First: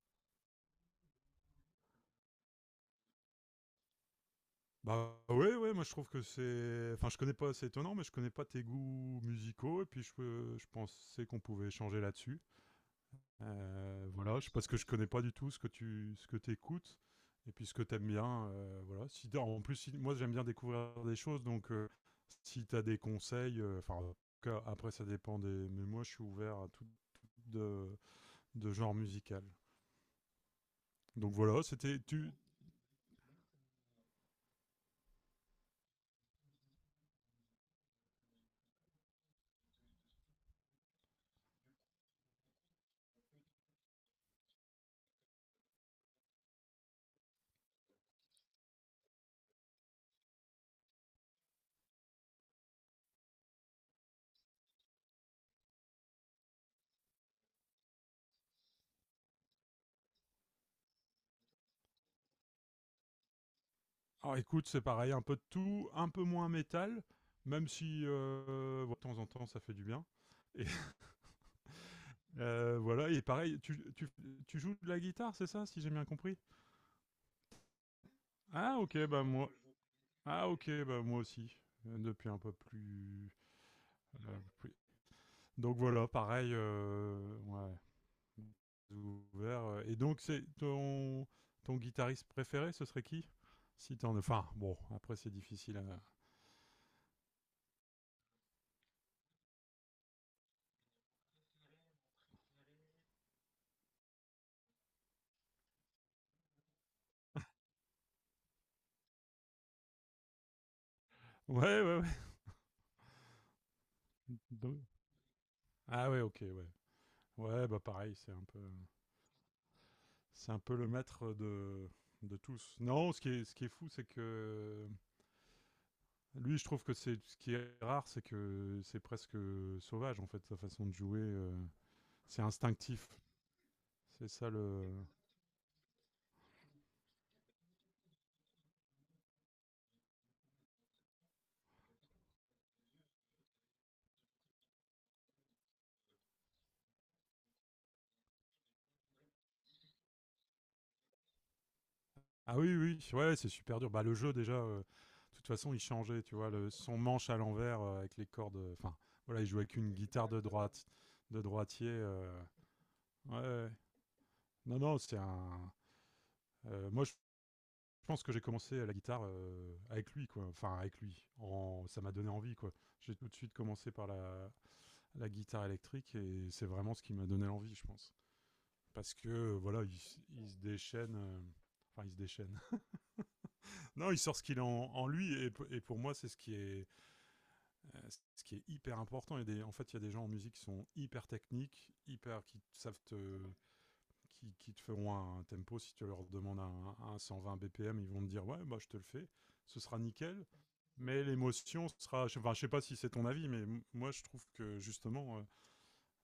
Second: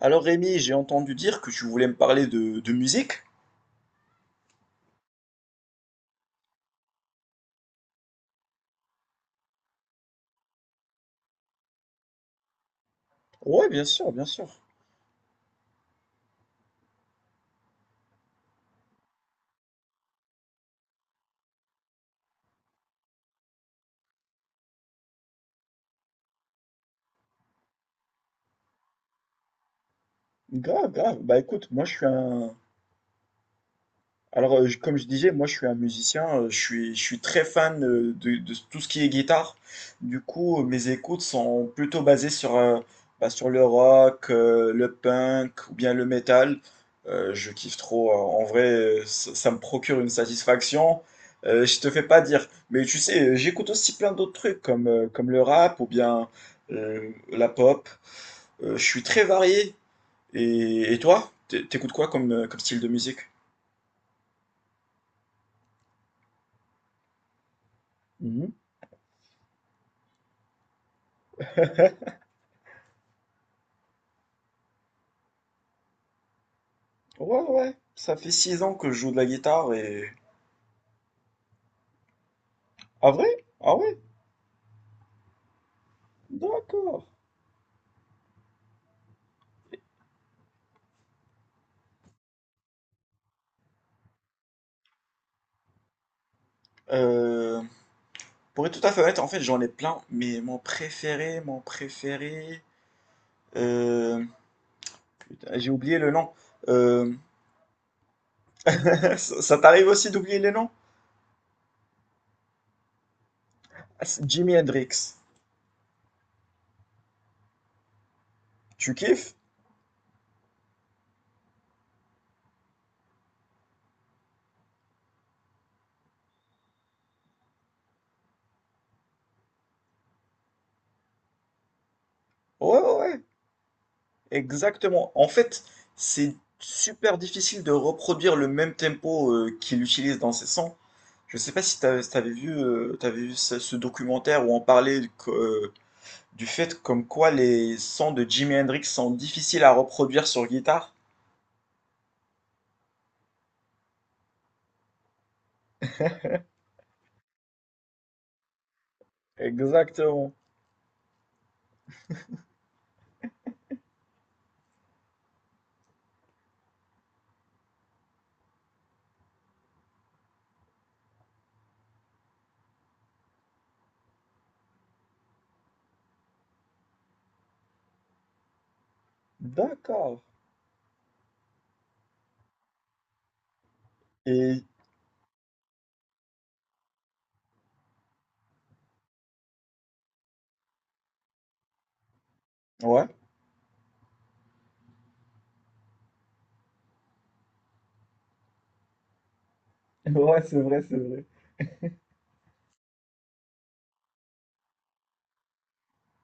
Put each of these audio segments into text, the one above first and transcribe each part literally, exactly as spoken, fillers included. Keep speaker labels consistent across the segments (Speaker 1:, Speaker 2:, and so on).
Speaker 1: Alors Rémi, j'ai entendu dire que tu voulais me parler de, de musique.
Speaker 2: Bah ouais, ouais, moi je trouve que c'est... Enfin, je connais pas, c'est étonnant, mais je connais pas tes goûts musicaux, et puis je, peux- je pensais qu'on pouvait échanger là-dessus.
Speaker 1: Ouais, bien
Speaker 2: Euh,
Speaker 1: sûr, bien
Speaker 2: voilà,
Speaker 1: sûr.
Speaker 2: je, parce que je connais pas du tout ce que tu ce que t'écoutes, et puis ce que t'aimes bien, euh, voilà. Si, t'as- en plus, si- moi j'aime bien découvrir des choses, donc euh, si t'as des conseils, euh, enfin, en tout cas, après ça dépend des... Mais moi je suis ouvert à tout, tout de, de genre musical.
Speaker 1: Grave, grave.
Speaker 2: Donc
Speaker 1: Bah
Speaker 2: voilà,
Speaker 1: écoute, moi je
Speaker 2: c'était...
Speaker 1: suis
Speaker 2: Tu,
Speaker 1: un. Alors, euh, je- comme je disais, moi je suis un musicien, euh, je suis, je suis très fan euh, de, de tout ce qui est guitare. Du coup, euh, mes écoutes sont plutôt basées sur, euh, bah, sur le rock, euh, le punk ou bien le metal. Euh, je kiffe trop. euh, En vrai, euh, ça, ça me procure une satisfaction. Euh, je te fais pas dire. Mais tu sais, euh, j'écoute aussi plein d'autres trucs comme, euh, comme le rap ou bien euh, la pop. Euh, je suis très varié. Et, et toi, t'é- t'écoutes quoi comme, euh, comme style de musique?
Speaker 2: Alors écoute, c'est pareil, un peu de tout, un peu moins métal, même si euh, de temps en temps ça fait du bien. Et euh, voilà, et pareil, tu, tu, tu joues de la guitare, c'est ça, si j'ai bien compris?
Speaker 1: Ouais, ouais, ça fait six ans
Speaker 2: Ah
Speaker 1: que je
Speaker 2: ok,
Speaker 1: joue de
Speaker 2: bah
Speaker 1: la
Speaker 2: moi,
Speaker 1: guitare et...
Speaker 2: ah ok, bah moi aussi, euh, depuis un peu
Speaker 1: Ah
Speaker 2: plus.
Speaker 1: vrai? Ah ouais?
Speaker 2: euh, plus- Donc voilà, pareil,
Speaker 1: D'accord.
Speaker 2: euh, ouais, ouvert. euh, Et donc c'est ton ton guitariste préféré, ce serait qui? Si t'en, enfin bon, après c'est difficile à.
Speaker 1: Euh, pour être tout à fait honnête, en fait j'en ai plein, mais mon préféré, mon préféré... euh, Putain, j'ai oublié le nom. Euh, ça ça t'arrive aussi d'oublier les noms?
Speaker 2: Ouais, ouais, ouais.
Speaker 1: Ah, c'est Jimi
Speaker 2: Donc-
Speaker 1: Hendrix.
Speaker 2: ah ouais, ok, ouais. Ouais, bah pareil, c'est un peu,
Speaker 1: Tu kiffes?
Speaker 2: c'est un peu le maître de, de tous. Non, ce qui est, ce qui est fou, c'est que lui, je trouve que c'est ce qui est rare, c'est que c'est presque sauvage en fait sa façon de jouer. Euh, c'est
Speaker 1: Ouais, ouais,
Speaker 2: instinctif.
Speaker 1: ouais.
Speaker 2: C'est ça le.
Speaker 1: Exactement. En fait, c'est super difficile de reproduire le même tempo euh, qu'il utilise dans ses sons. Je sais pas si t'as- si t'avais vu, euh, t'avais vu ce, ce documentaire où on parlait de co- euh, du fait comme quoi les sons de Jimi Hendrix sont difficiles à reproduire sur guitare.
Speaker 2: Ah oui, oui, ouais, c'est super dur. Bah le jeu déjà, euh, de toute façon, il changeait, tu vois, le, son manche à l'envers euh, avec les cordes. euh, Enfin, voilà, il jouait avec une guitare
Speaker 1: Exactement.
Speaker 2: de droite, de droitier. Euh, ouais, ouais. non, non, c'est un. Euh, moi, je, Je pense que j'ai commencé à la guitare euh, avec lui, quoi. Enfin, avec lui. En... Ça m'a donné envie, quoi. J'ai tout de suite commencé par la, la guitare électrique et c'est vraiment ce qui m'a donné envie, je pense. Parce que, euh, voilà, il,
Speaker 1: D'accord.
Speaker 2: il se déchaîne. euh, Enfin, il se déchaîne. non, il sort ce qu'il
Speaker 1: Et
Speaker 2: a en, en lui et, et pour moi, c'est ce qui est, euh, ce qui est hyper important. Il des- en fait, il y a des gens en musique qui sont hyper techniques, hyper, qui savent
Speaker 1: ouais.
Speaker 2: te, qui, qui te feront un tempo. Si tu leur demandes un, un cent vingt B P M, ils vont te dire ouais, bah, je te le fais, ce sera
Speaker 1: Ouais,
Speaker 2: nickel.
Speaker 1: c'est vrai, c'est
Speaker 2: Mais
Speaker 1: vrai.
Speaker 2: l'émotion sera, enfin, je sais pas si c'est ton avis, mais moi je trouve que justement, euh,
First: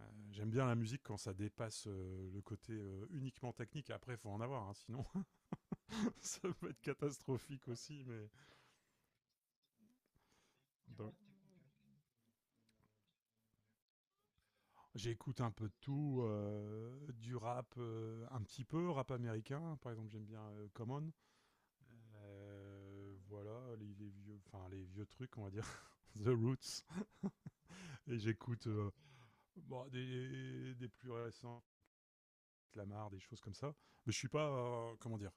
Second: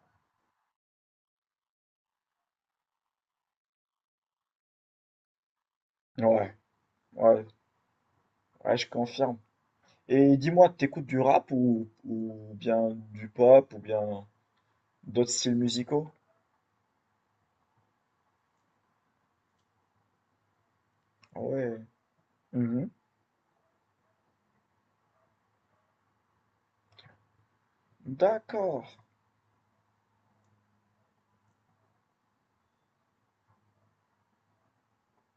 Speaker 2: euh, j'aime bien la musique quand ça dépasse euh, le côté euh, uniquement technique. Après, il faut en avoir, hein, sinon ça
Speaker 1: Ouais,
Speaker 2: peut être
Speaker 1: ouais,
Speaker 2: catastrophique aussi. Mais
Speaker 1: ouais, je confirme. Et dis-moi, t'écoutes
Speaker 2: donc,
Speaker 1: du rap ou, ou bien du pop ou bien d'autres
Speaker 2: j'écoute un
Speaker 1: styles
Speaker 2: peu de
Speaker 1: musicaux?
Speaker 2: tout, euh, du rap, euh, un petit peu rap américain. Par exemple, j'aime bien euh, Common.
Speaker 1: Ouais. Mhm.
Speaker 2: Euh, voilà, les, les vieux, enfin les vieux trucs, on va dire, The Roots. Et j'écoute
Speaker 1: D'accord.
Speaker 2: euh, bon, des, des plus récents, Lamar, des choses comme ça. Mais je suis pas, euh, comment dire,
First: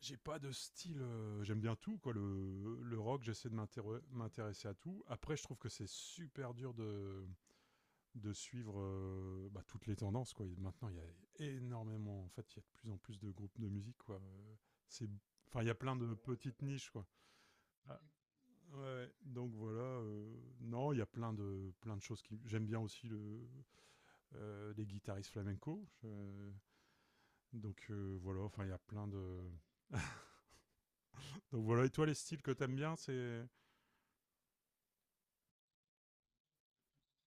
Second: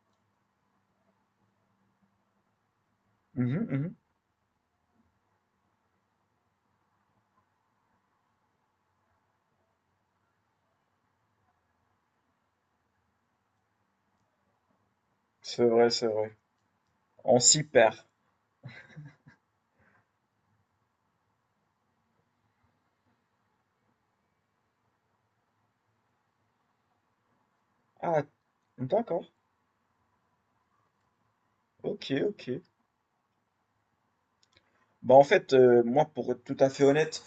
Speaker 2: j'ai pas de style. euh, J'aime bien tout, quoi. Le, le rock, j'essaie de
Speaker 1: Mhm, mhm.
Speaker 2: m'intér- m'intéresser à tout. Après, je trouve que c'est super dur de de suivre euh, bah, toutes les tendances, quoi. Et maintenant, il y a énormément, en fait, il y a de plus en plus de groupes de musique, quoi. Euh, C'est, enfin,
Speaker 1: C'est
Speaker 2: il y a
Speaker 1: vrai,
Speaker 2: plein
Speaker 1: c'est
Speaker 2: de
Speaker 1: vrai.
Speaker 2: petites niches, quoi.
Speaker 1: On s'y perd.
Speaker 2: Ouais, ouais. Donc voilà. euh, non, il y a plein de, plein de choses qui. J'aime bien aussi le, euh, les guitaristes flamenco. je- donc euh,
Speaker 1: Ah,
Speaker 2: voilà, enfin, il y a plein
Speaker 1: d'accord.
Speaker 2: de. Donc voilà, et
Speaker 1: Ok,
Speaker 2: toi, les styles
Speaker 1: ok.
Speaker 2: que t'aimes bien, c'est.
Speaker 1: Bah en fait, euh, moi pour être tout à fait honnête,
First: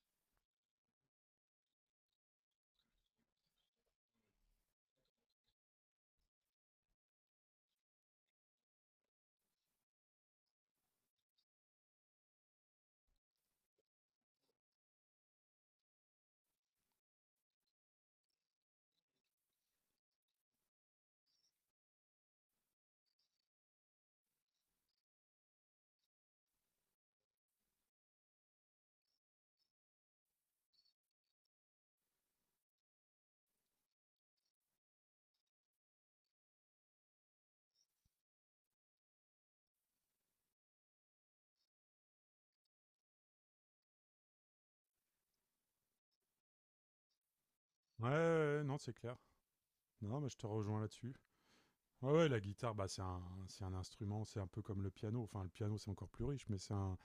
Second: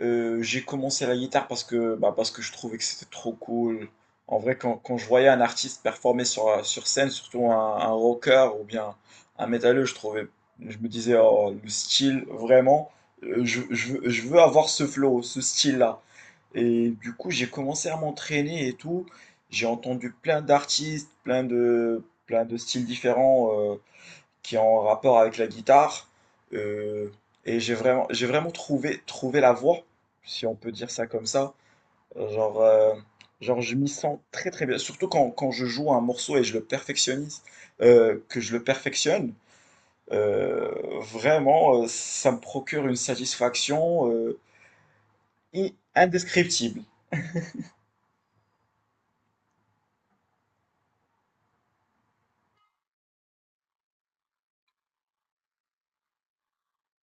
Speaker 1: euh, j'ai commencé la guitare parce que, bah, parce que je trouvais que c'était trop cool. En vrai, quand, quand je voyais un artiste performer sur, sur scène, surtout un, un rocker ou bien un métalleux, je trouvais, je me disais, oh, le style, vraiment, euh, je, je veux, je veux avoir ce flow, ce style-là. Et du coup, j'ai commencé à m'entraîner et tout. J'ai entendu plein d'artistes, plein de, plein de styles différents, euh, qui est en rapport avec la guitare. euh, et j'ai vraiment, j'ai vraiment trouvé, trouvé la voie, si on peut dire ça comme ça. Genre, euh, genre je m'y sens très très bien. Surtout quand, quand je joue un morceau et je le perfectionnise, euh, que je le perfectionne, euh, vraiment, euh, ça me procure une satisfaction euh, i- indescriptible.
Speaker 2: Ouais, ouais, ouais, non, c'est clair. Non, mais je te rejoins là-dessus. Ouais, ouais, la guitare, bah, c'est un, c'est un instrument, c'est un peu comme le piano. Enfin, le piano, c'est encore plus riche, mais c'est un,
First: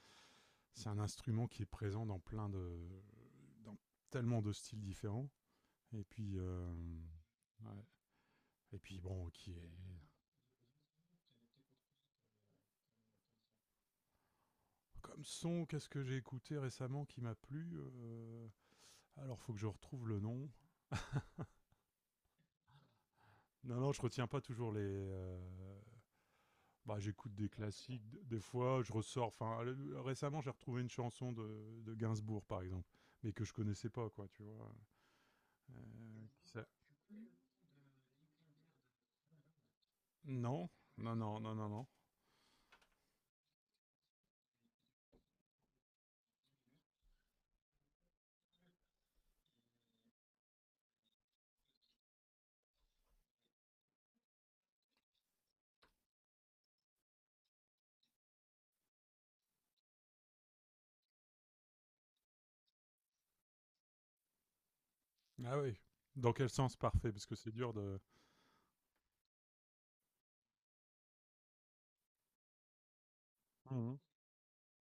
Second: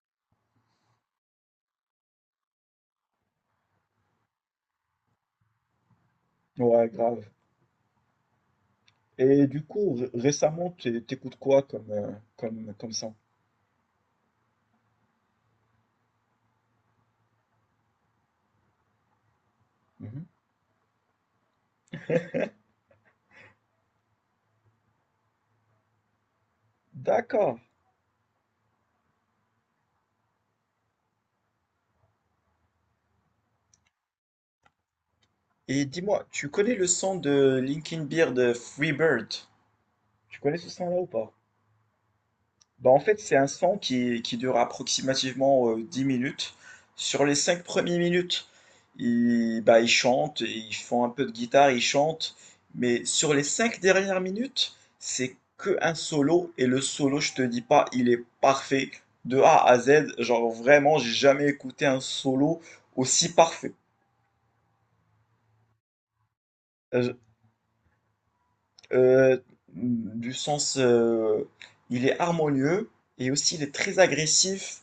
Speaker 2: C'est un instrument qui est présent dans plein de. Dans tellement de styles différents. Et puis. Euh,
Speaker 1: Ouais, grave.
Speaker 2: ouais. Et puis bon,
Speaker 1: Et
Speaker 2: qui
Speaker 1: du
Speaker 2: est
Speaker 1: coup, ré- récemment, t'é- t'écoutes quoi comme, euh, comme, comme son?
Speaker 2: comme son, qu'est-ce que j'ai écouté récemment qui m'a plu? Euh, Alors, faut que je retrouve le
Speaker 1: Mhm.
Speaker 2: nom. Non, non, je retiens pas toujours les. Euh, Bah, j'écoute des
Speaker 1: D'accord.
Speaker 2: classiques. d- Des fois, je ressors. Enfin, le- récemment, j'ai retrouvé une chanson de, de Gainsbourg, par exemple, mais que je connaissais pas, quoi, tu vois. Euh,
Speaker 1: Et dis-moi, tu
Speaker 2: ça-
Speaker 1: connais le son de Linkin Beer de Freebird? Tu connais ce
Speaker 2: non,
Speaker 1: son-là ou
Speaker 2: non,
Speaker 1: pas?
Speaker 2: non, non, non, non.
Speaker 1: Bah en fait, c'est un son qui, qui dure approximativement euh, dix minutes. Sur les cinq premières minutes, ils, bah, ils chantent, ils font un peu de guitare, ils chantent. Mais sur les cinq dernières minutes, c'est que un solo. Et le solo, je te dis pas, il est parfait. De A à Z, genre vraiment, j'ai jamais écouté un solo aussi parfait.
Speaker 2: Ah oui. Dans quel sens parfait?
Speaker 1: Euh,
Speaker 2: Parce que c'est dur de.
Speaker 1: euh, du sens, euh, il est harmonieux et aussi il est très
Speaker 2: Mhm.
Speaker 1: agressif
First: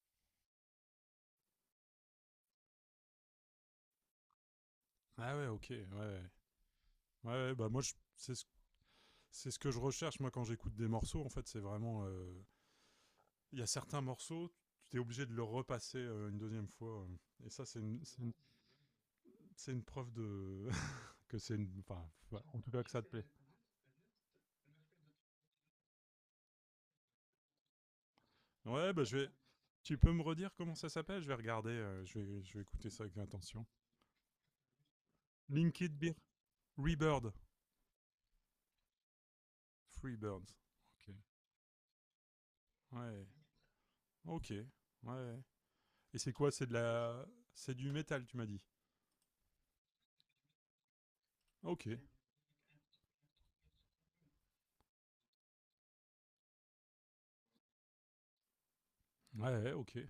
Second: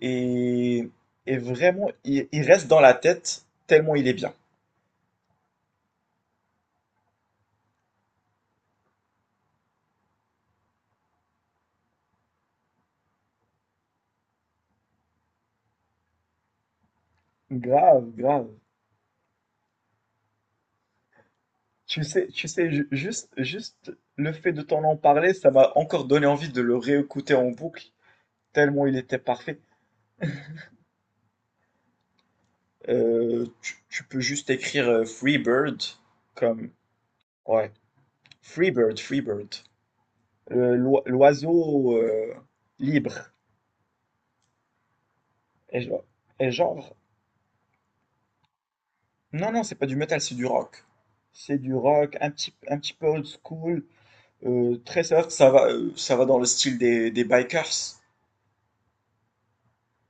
Speaker 1: et, et vraiment, il, il reste dans la tête tellement il est bien.
Speaker 2: Ah ouais, ok. Ouais, ouais. Ouais, ouais, bah moi, je- c'est ce, c'est ce que je recherche, moi, quand j'écoute des morceaux. En fait, c'est vraiment. Euh, il y a certains morceaux, tu t'es obligé de le repasser euh, une deuxième fois. Euh. Et ça, c'est une,
Speaker 1: Grave,
Speaker 2: c'est une-
Speaker 1: grave.
Speaker 2: c'est une preuve de que c'est une,
Speaker 1: Tu
Speaker 2: enfin,
Speaker 1: sais,
Speaker 2: voilà,
Speaker 1: tu
Speaker 2: en
Speaker 1: sais,
Speaker 2: tout cas
Speaker 1: ju-
Speaker 2: que ça te plaît.
Speaker 1: juste, juste le fait de t'en en parler, ça m'a encore donné envie de le réécouter en boucle, tellement
Speaker 2: Ouais,
Speaker 1: il
Speaker 2: bah je
Speaker 1: était
Speaker 2: vais.
Speaker 1: parfait.
Speaker 2: Tu peux me redire comment ça s'appelle? Je vais regarder. Euh, je vais, je vais écouter ça avec
Speaker 1: Euh,
Speaker 2: attention.
Speaker 1: tu, tu peux juste écrire euh, Free Bird
Speaker 2: Linked Beer,
Speaker 1: comme...
Speaker 2: Rebird,
Speaker 1: Ouais. Freebird, Freebird.
Speaker 2: Freebirds.
Speaker 1: Le- l'oi-
Speaker 2: Ok.
Speaker 1: L'oiseau euh,
Speaker 2: Ouais.
Speaker 1: libre.
Speaker 2: Ok. Ouais.
Speaker 1: Et, je-
Speaker 2: Et c'est quoi?
Speaker 1: et
Speaker 2: C'est de
Speaker 1: genre,
Speaker 2: la, c'est du métal, tu m'as dit.
Speaker 1: non, non, c'est pas du metal, c'est du rock. C'est du
Speaker 2: Ok. Ouais,
Speaker 1: rock, un petit, un petit peu old school, euh, très soft, ça va, euh, ça va dans le style des, des bikers.
Speaker 2: ouais, ok. Ouais,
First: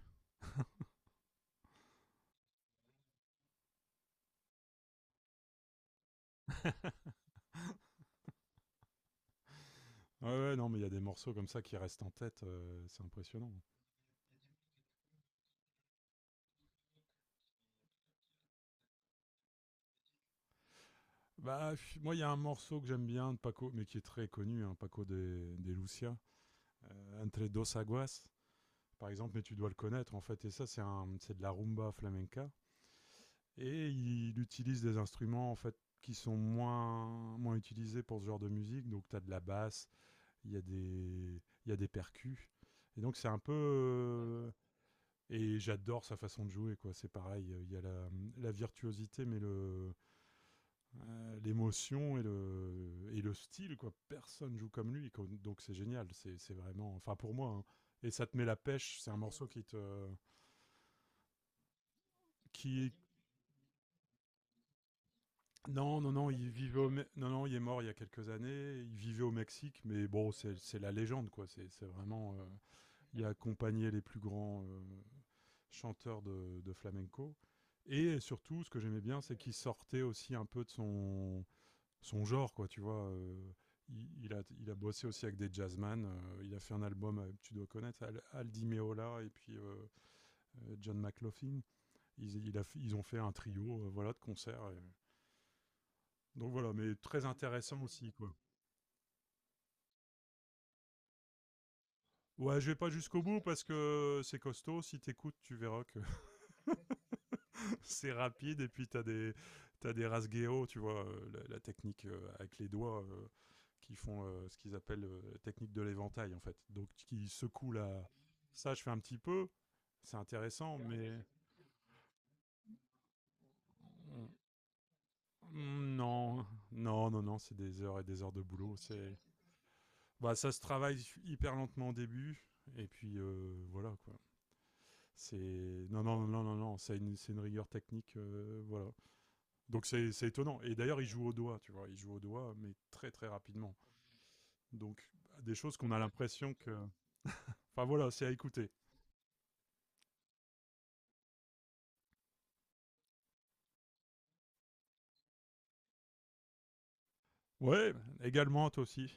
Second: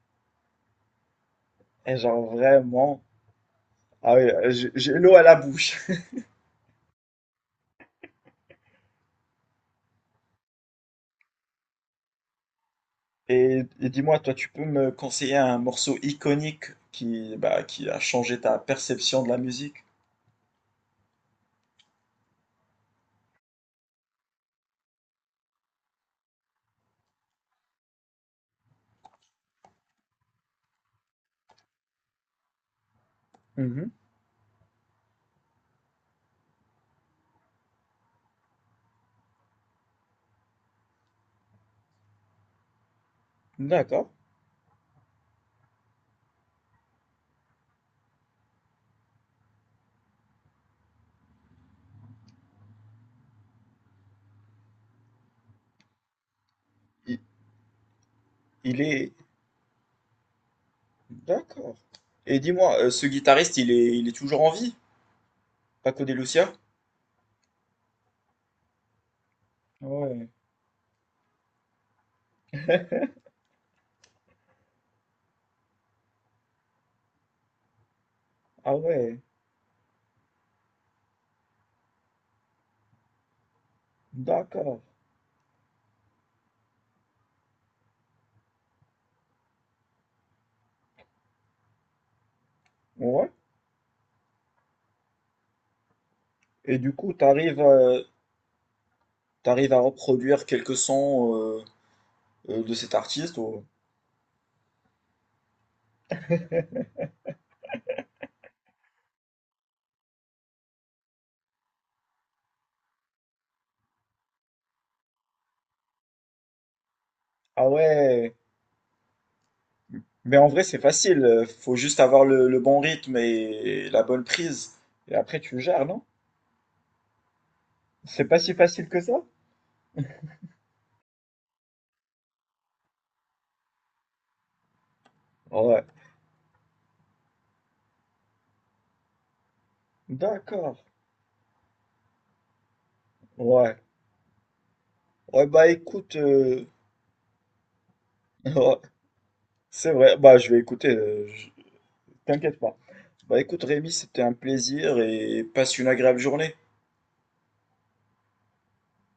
Speaker 1: Et genre, vraiment, ah ouais, j'ai j'ai l'eau à la bouche.
Speaker 2: ouais, non, mais il y a des morceaux comme ça qui restent en tête. Euh, c'est impressionnant.
Speaker 1: Et, et dis-moi, toi, tu peux me conseiller un morceau iconique qui, bah, qui a changé ta perception de la musique?
Speaker 2: Bah, pff, moi, il y a un morceau que j'aime bien de Paco, mais qui est très connu, hein, Paco des, des Lucia, euh, Entre dos aguas, par exemple, mais tu dois le connaître, en fait, et ça, c'est un- c'est de la rumba flamenca.
Speaker 1: Mhm.
Speaker 2: Et il utilise des instruments, en fait, qui sont moins, moins utilisés pour ce genre de musique. Donc, tu as de la basse, il y a des, il y a des percus. Et donc, c'est un peu...
Speaker 1: D'accord.
Speaker 2: euh, et j'adore sa façon de jouer, quoi. C'est pareil, il y a la, la virtuosité, mais le, Euh, l'émotion et le, et le style, quoi. Personne joue comme lui, quoi. Donc c'est génial. C'est c'est vraiment, enfin
Speaker 1: Il,
Speaker 2: pour moi, hein. Et ça te met la
Speaker 1: il
Speaker 2: pêche. C'est
Speaker 1: est.
Speaker 2: un morceau qui te,
Speaker 1: D'accord. Et dis-moi, euh,
Speaker 2: qui,
Speaker 1: ce guitariste, il est, il est toujours en vie?
Speaker 2: non,
Speaker 1: Paco
Speaker 2: non,
Speaker 1: de
Speaker 2: non, il
Speaker 1: Lucia?
Speaker 2: vivait au, Me- non, non, il est mort il y a quelques années. Il vivait au Mexique, mais
Speaker 1: Ouais.
Speaker 2: bon, c'est c'est la légende, quoi. C'est c'est vraiment, euh, il a accompagné les plus grands euh, chanteurs de, de flamenco. Et surtout, ce
Speaker 1: Ah
Speaker 2: que j'aimais
Speaker 1: ouais.
Speaker 2: bien, c'est qu'il sortait aussi un peu de son, son genre, quoi, tu vois. Euh, il, il a, il a
Speaker 1: D'accord.
Speaker 2: bossé aussi avec des jazzman. Euh, il a fait un album, euh, tu dois connaître, Al- Aldi Meola et puis euh, euh, John McLaughlin. Ils, il a ils ont fait un
Speaker 1: Ouais.
Speaker 2: trio, euh, voilà, de concerts. Et- donc voilà,
Speaker 1: Et du
Speaker 2: mais
Speaker 1: coup,
Speaker 2: très
Speaker 1: t'arrives,
Speaker 2: intéressant
Speaker 1: euh,
Speaker 2: aussi, quoi.
Speaker 1: t'arrives à reproduire quelques sons euh,
Speaker 2: Ouais,
Speaker 1: euh,
Speaker 2: je
Speaker 1: de
Speaker 2: vais pas
Speaker 1: cet
Speaker 2: jusqu'au
Speaker 1: artiste
Speaker 2: bout parce
Speaker 1: ou-
Speaker 2: que c'est costaud. Si t'écoutes, tu verras que c'est rapide et puis t'as des t'as des rasgueo, tu vois, euh, la, la technique euh, avec les doigts euh, qui font euh, ce qu'ils appellent euh, la technique de l'éventail en fait. Donc qui
Speaker 1: Ah
Speaker 2: secouent la
Speaker 1: ouais.
Speaker 2: ça je fais un petit peu, c'est
Speaker 1: Mais en vrai,
Speaker 2: intéressant
Speaker 1: c'est
Speaker 2: mais
Speaker 1: facile. euh, Faut juste avoir le, le bon rythme et la bonne prise. Et après, tu gères,
Speaker 2: mm,
Speaker 1: non?
Speaker 2: non, non non non, c'est des heures et des
Speaker 1: C'est
Speaker 2: heures
Speaker 1: pas
Speaker 2: de
Speaker 1: si
Speaker 2: boulot,
Speaker 1: facile que
Speaker 2: c'est
Speaker 1: ça?
Speaker 2: bah ça se travaille hyper lentement au début et puis euh, voilà quoi.
Speaker 1: Ouais.
Speaker 2: C'est non non non non non, c'est une c'est une rigueur technique euh, voilà, donc c'est c'est étonnant. Et
Speaker 1: D'accord.
Speaker 2: d'ailleurs, il joue au doigt, tu vois. Il joue au doigt, mais très très rapidement.
Speaker 1: Ouais.
Speaker 2: Donc
Speaker 1: Ouais,
Speaker 2: des
Speaker 1: bah
Speaker 2: choses qu'on a
Speaker 1: écoute.
Speaker 2: l'impression
Speaker 1: euh,
Speaker 2: que. Enfin voilà, c'est à écouter.
Speaker 1: ouais, c'est vrai. Bah, je vais écouter. euh, je- T'inquiète pas. Bah écoute Rémi, c'était un plaisir et passe une agréable journée.
Speaker 2: Ouais, également, toi aussi.